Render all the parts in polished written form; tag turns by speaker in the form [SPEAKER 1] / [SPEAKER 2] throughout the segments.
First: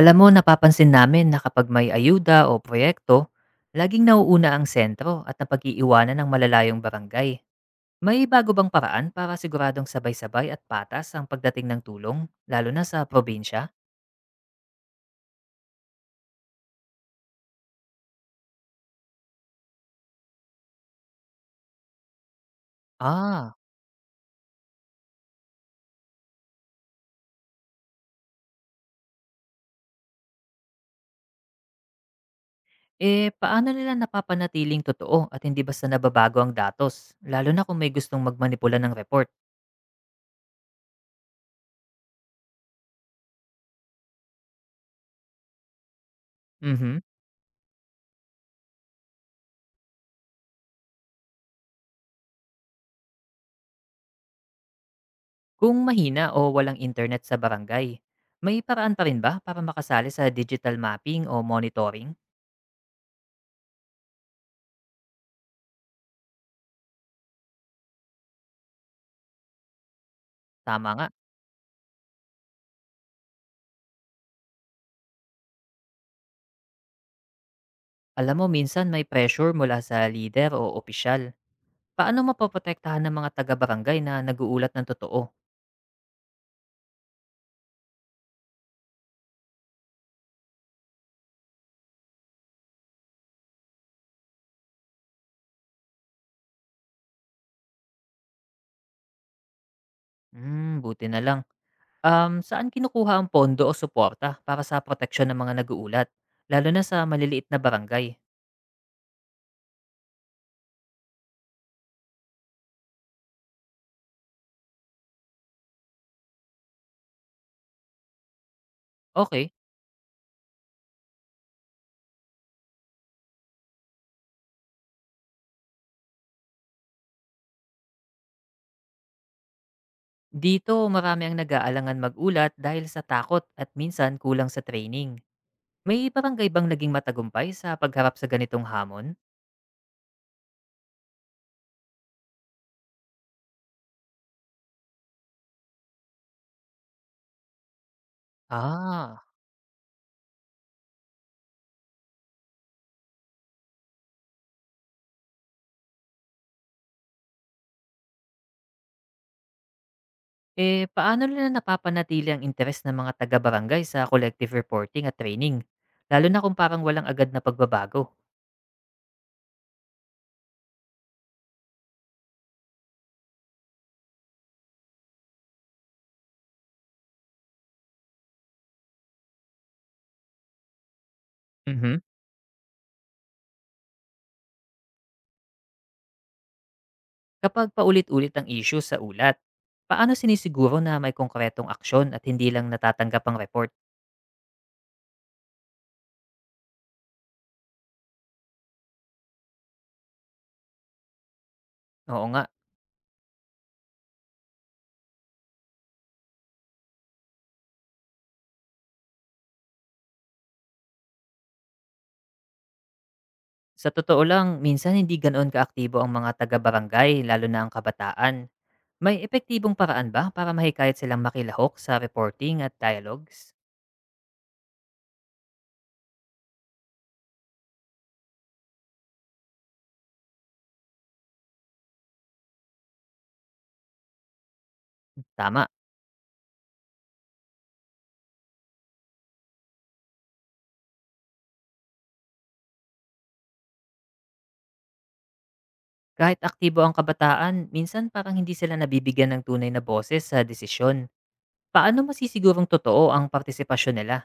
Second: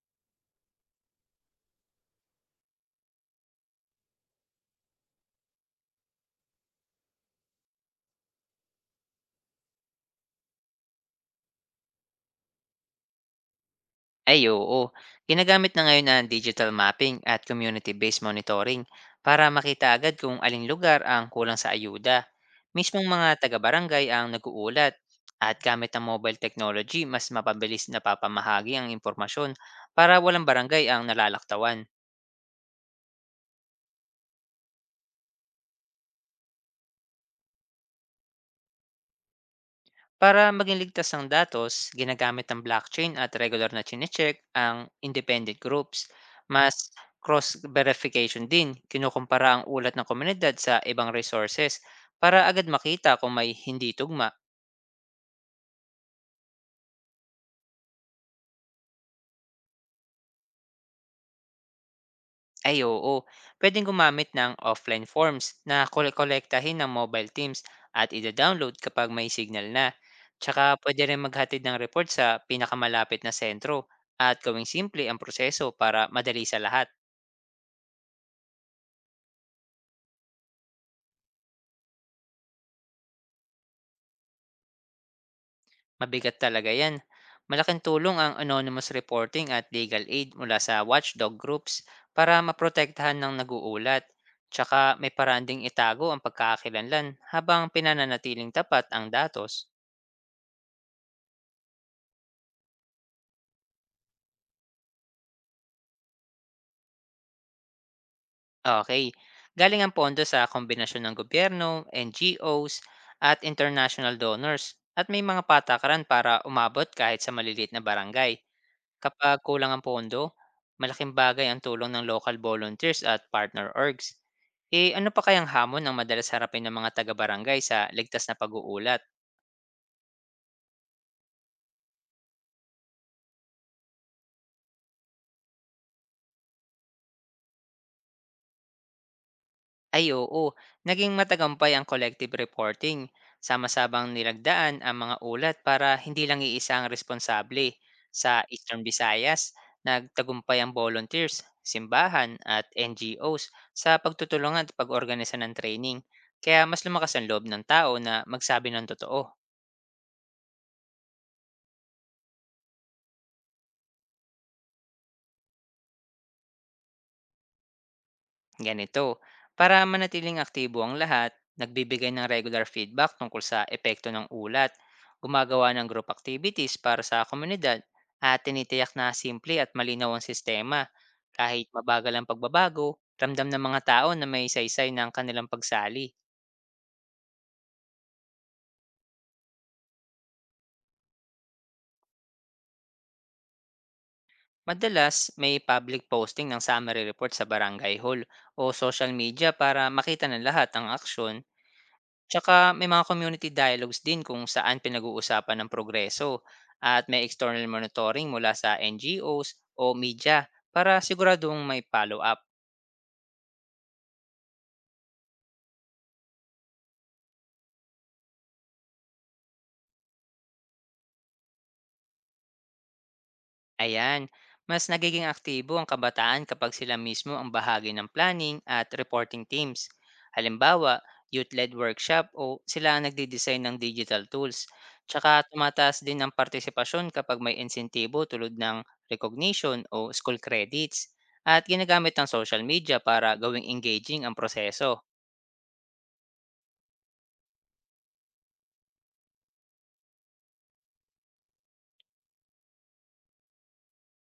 [SPEAKER 1] Alam mo, napapansin namin na kapag may ayuda o proyekto, laging nauuna ang sentro at napag-iiwanan ng malalayong barangay. May bago bang paraan para siguradong sabay-sabay at patas ang pagdating ng tulong, lalo na sa probinsya?
[SPEAKER 2] Ay, oo. Ginagamit na ngayon ang digital mapping at community-based monitoring para makita agad kung aling lugar ang kulang sa ayuda. Mismong mga
[SPEAKER 1] Ah,
[SPEAKER 2] taga-barangay ang nag-uulat, at gamit ang mobile technology mas mapabilis na papamahagi ang impormasyon para walang barangay ang nalalaktawan.
[SPEAKER 1] eh paano nila napapanatiling totoo at hindi basta nababago ang datos, lalo na kung may gustong magmanipula ng report?
[SPEAKER 2] Para maging ligtas ang datos, ginagamit ang blockchain at regular na chinecheck ang independent groups. Mas
[SPEAKER 1] Mhm.
[SPEAKER 2] cross-verification din, kinukumpara ang ulat ng komunidad sa ibang resources para agad makita kung may hindi tugma.
[SPEAKER 1] Kung mahina o walang internet sa barangay, may paraan pa rin ba para makasali sa digital mapping o monitoring?
[SPEAKER 2] Ay, oo, pwedeng gumamit ng offline forms na kolektahin ng mobile teams at ida-download kapag may signal na. Tsaka
[SPEAKER 1] Tama
[SPEAKER 2] pwede
[SPEAKER 1] nga.
[SPEAKER 2] rin maghatid ng report sa pinakamalapit na sentro at gawing simple ang proseso para madali sa lahat.
[SPEAKER 1] Alam mo minsan may pressure mula sa leader o opisyal. Paano mapoprotektahan ng mga taga-barangay na naguulat ng totoo?
[SPEAKER 2] Mabigat talaga 'yan. Malaking tulong ang anonymous reporting at legal aid mula sa watchdog groups para maprotektahan ng naguulat. Tsaka may paraan ding itago ang pagkakakilanlan habang pinananatiling tapat ang datos.
[SPEAKER 1] Hmm, buti na lang. Saan kinukuha ang pondo o suporta para sa proteksyon ng mga naguulat, lalo na sa maliliit na barangay?
[SPEAKER 2] Okay, galing ang pondo sa kombinasyon ng gobyerno, NGOs, at international donors, at may mga patakaran para umabot kahit sa maliliit na barangay. Kapag
[SPEAKER 1] Okay,
[SPEAKER 2] kulang ang pondo, malaking bagay ang tulong ng local volunteers at partner orgs. Eh, ano pa kayang hamon ang madalas harapin ng mga taga-barangay sa ligtas na pag-uulat?
[SPEAKER 1] dito marami ang nag-aalangan mag-ulat dahil sa takot at minsan kulang sa training. May barangay bang naging matagumpay sa pagharap sa ganitong hamon?
[SPEAKER 2] Ay, oo, naging matagumpay ang collective reporting. Sama-sabang nilagdaan ang mga ulat para hindi lang iisa ang responsable. Sa Eastern
[SPEAKER 1] Ah,
[SPEAKER 2] Visayas, nagtagumpay ang volunteers, simbahan at NGOs sa pagtutulungan at pag-organisa ng training. Kaya mas lumakas ang loob ng tao na magsabi ng totoo.
[SPEAKER 1] eh, paano nila napapanatili ang interes ng mga taga-barangay sa collective reporting at training, lalo na kung parang walang agad na pagbabago?
[SPEAKER 2] Ganito, para manatiling aktibo ang lahat, nagbibigay ng regular feedback tungkol sa epekto ng ulat, gumagawa ng group activities para sa komunidad, at tinitiyak na simple at malinaw ang sistema. Kahit
[SPEAKER 1] Mhm.
[SPEAKER 2] mabagal ang pagbabago, ramdam ng mga tao na may saysay ng kanilang pagsali.
[SPEAKER 1] Kapag paulit-ulit ang issue sa ulat, paano sinisiguro na may konkretong aksyon at hindi lang natatanggap ang report?
[SPEAKER 2] Madalas, may public posting ng summary report sa barangay hall o social media para makita ng lahat ang aksyon.
[SPEAKER 1] Oo nga,
[SPEAKER 2] Tsaka may mga community dialogues din kung saan pinag-uusapan ang progreso, at may external monitoring mula sa NGOs o media para siguradong may follow-up.
[SPEAKER 1] sa totoo lang, minsan hindi ganoon kaaktibo ang mga taga-barangay, lalo na ang kabataan. May epektibong paraan ba para mahikayat silang makilahok sa reporting at dialogues?
[SPEAKER 2] Ayan, mas nagiging aktibo ang kabataan kapag sila mismo ang bahagi ng planning at reporting teams. Halimbawa, youth-led workshop o sila ang nagdi-design ng digital tools. Tsaka
[SPEAKER 1] Tama.
[SPEAKER 2] tumataas din ang partisipasyon kapag may insentibo tulad ng recognition o school credits, at ginagamit ang social media para gawing engaging ang proseso.
[SPEAKER 1] Kahit aktibo ang kabataan, minsan parang hindi sila nabibigyan ng tunay na boses sa desisyon. Paano masisigurong totoo ang partisipasyon nila?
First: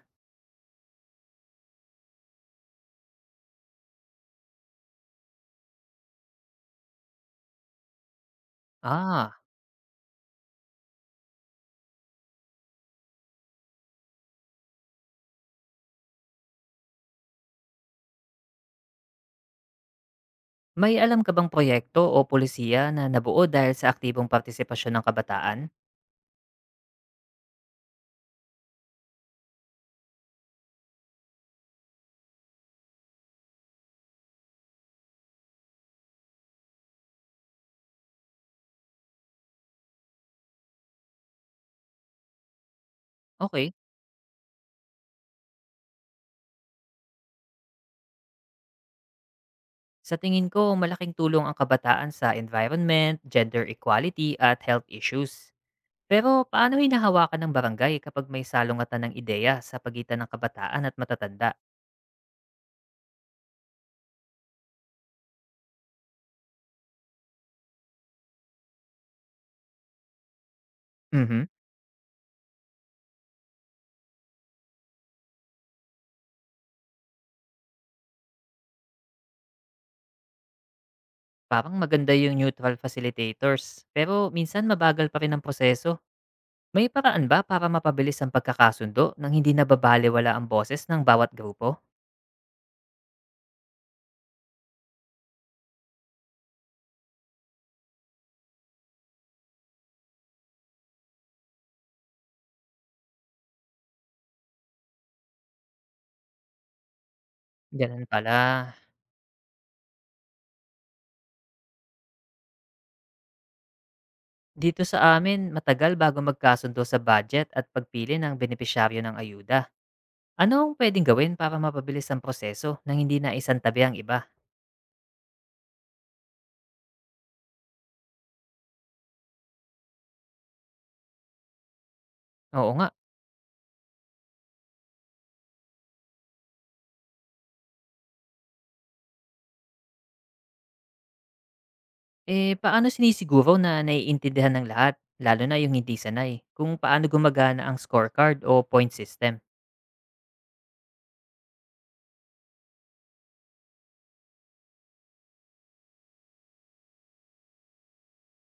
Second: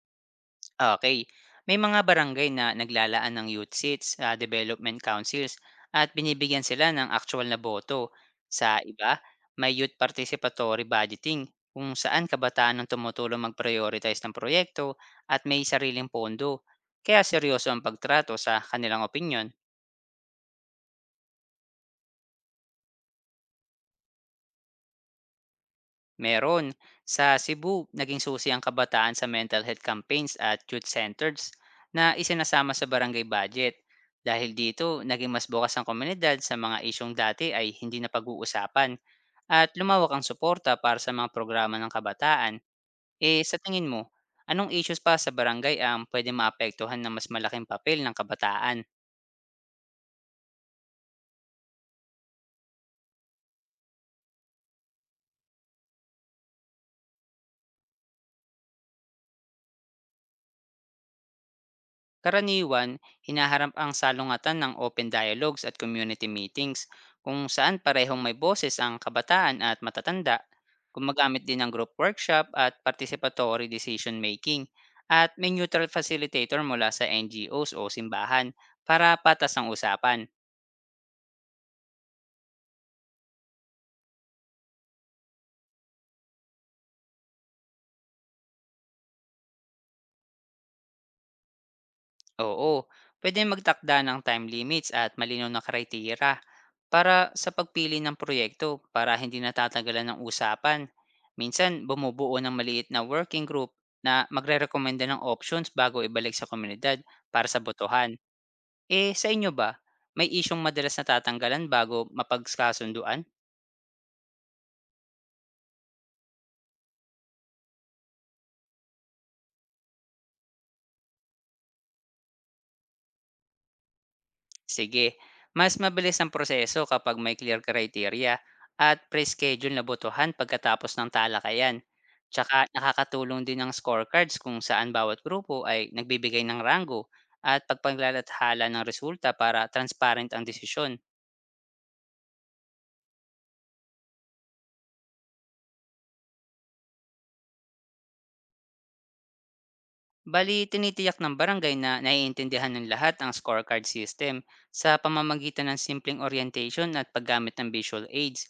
[SPEAKER 2] Okay, may mga barangay na naglalaan ng youth seats sa development councils at binibigyan sila ng actual na boto. Sa iba,
[SPEAKER 1] Ah,
[SPEAKER 2] may youth participatory budgeting kung saan kabataan ang tumutulong mag-prioritize ng proyekto at may sariling pondo. Kaya seryoso ang pagtrato sa kanilang opinyon.
[SPEAKER 1] may alam ka bang proyekto o polisiya na nabuo dahil sa aktibong partisipasyon ng kabataan?
[SPEAKER 2] Meron. Sa Cebu, naging susi ang kabataan sa mental health campaigns at youth centers na isinasama sa barangay budget. Dahil dito, naging mas bukas ang komunidad sa mga isyong dati ay hindi na pag-uusapan, at lumawak ang suporta para sa mga programa ng kabataan. Eh, sa
[SPEAKER 1] Okay.
[SPEAKER 2] tingin mo, anong issues pa sa barangay ang pwede maapektuhan ng mas malaking papel ng kabataan?
[SPEAKER 1] Sa tingin ko, malaking tulong ang kabataan sa environment, gender equality at health issues. Pero paano hinahawakan ng barangay kapag may salungatan ng ideya sa pagitan ng kabataan at matatanda?
[SPEAKER 2] Karaniwan, hinaharap ang salungatan ng open dialogues at community meetings kung saan parehong may boses ang kabataan at matatanda.
[SPEAKER 1] Mhm.
[SPEAKER 2] Gumagamit din ng group workshop at participatory decision making, at may neutral facilitator mula sa NGOs o simbahan para patas ang usapan.
[SPEAKER 1] Parang maganda yung neutral facilitators, pero minsan mabagal pa rin ang proseso. May paraan ba para mapabilis ang pagkakasundo nang hindi nababalewala ang boses ng bawat grupo?
[SPEAKER 2] Oo, pwede magtakda ng time limits at malinaw na kriteria para sa pagpili ng proyekto para hindi natatagalan ng usapan. Minsan, bumubuo ng maliit na working group na magre-recommenda ng options bago ibalik sa komunidad para sa
[SPEAKER 1] Ganun
[SPEAKER 2] botohan.
[SPEAKER 1] pala.
[SPEAKER 2] Eh, sa inyo ba? May isyong madalas natatanggalan bago mapagkasunduan?
[SPEAKER 1] Dito sa amin, matagal bago magkasundo sa budget at pagpili ng benepisyaryo ng ayuda. Ano ang pwedeng gawin para mapabilis ang proseso nang hindi na isantabi ang iba?
[SPEAKER 2] Sige, mas mabilis ang proseso kapag may clear criteria at pre-schedule na botohan pagkatapos ng talakayan. Tsaka
[SPEAKER 1] Oo nga.
[SPEAKER 2] nakakatulong din ang scorecards kung saan bawat grupo ay nagbibigay ng rango at pagpaglalathala ng resulta para transparent ang desisyon.
[SPEAKER 1] Eh, paano sinisiguro na naiintindihan ng lahat, lalo na yung hindi sanay, kung paano gumagana ang scorecard o point system?
[SPEAKER 2] Bali, tinitiyak ng barangay na naiintindihan ng lahat ang scorecard system sa pamamagitan ng simpleng orientation at paggamit ng visual aids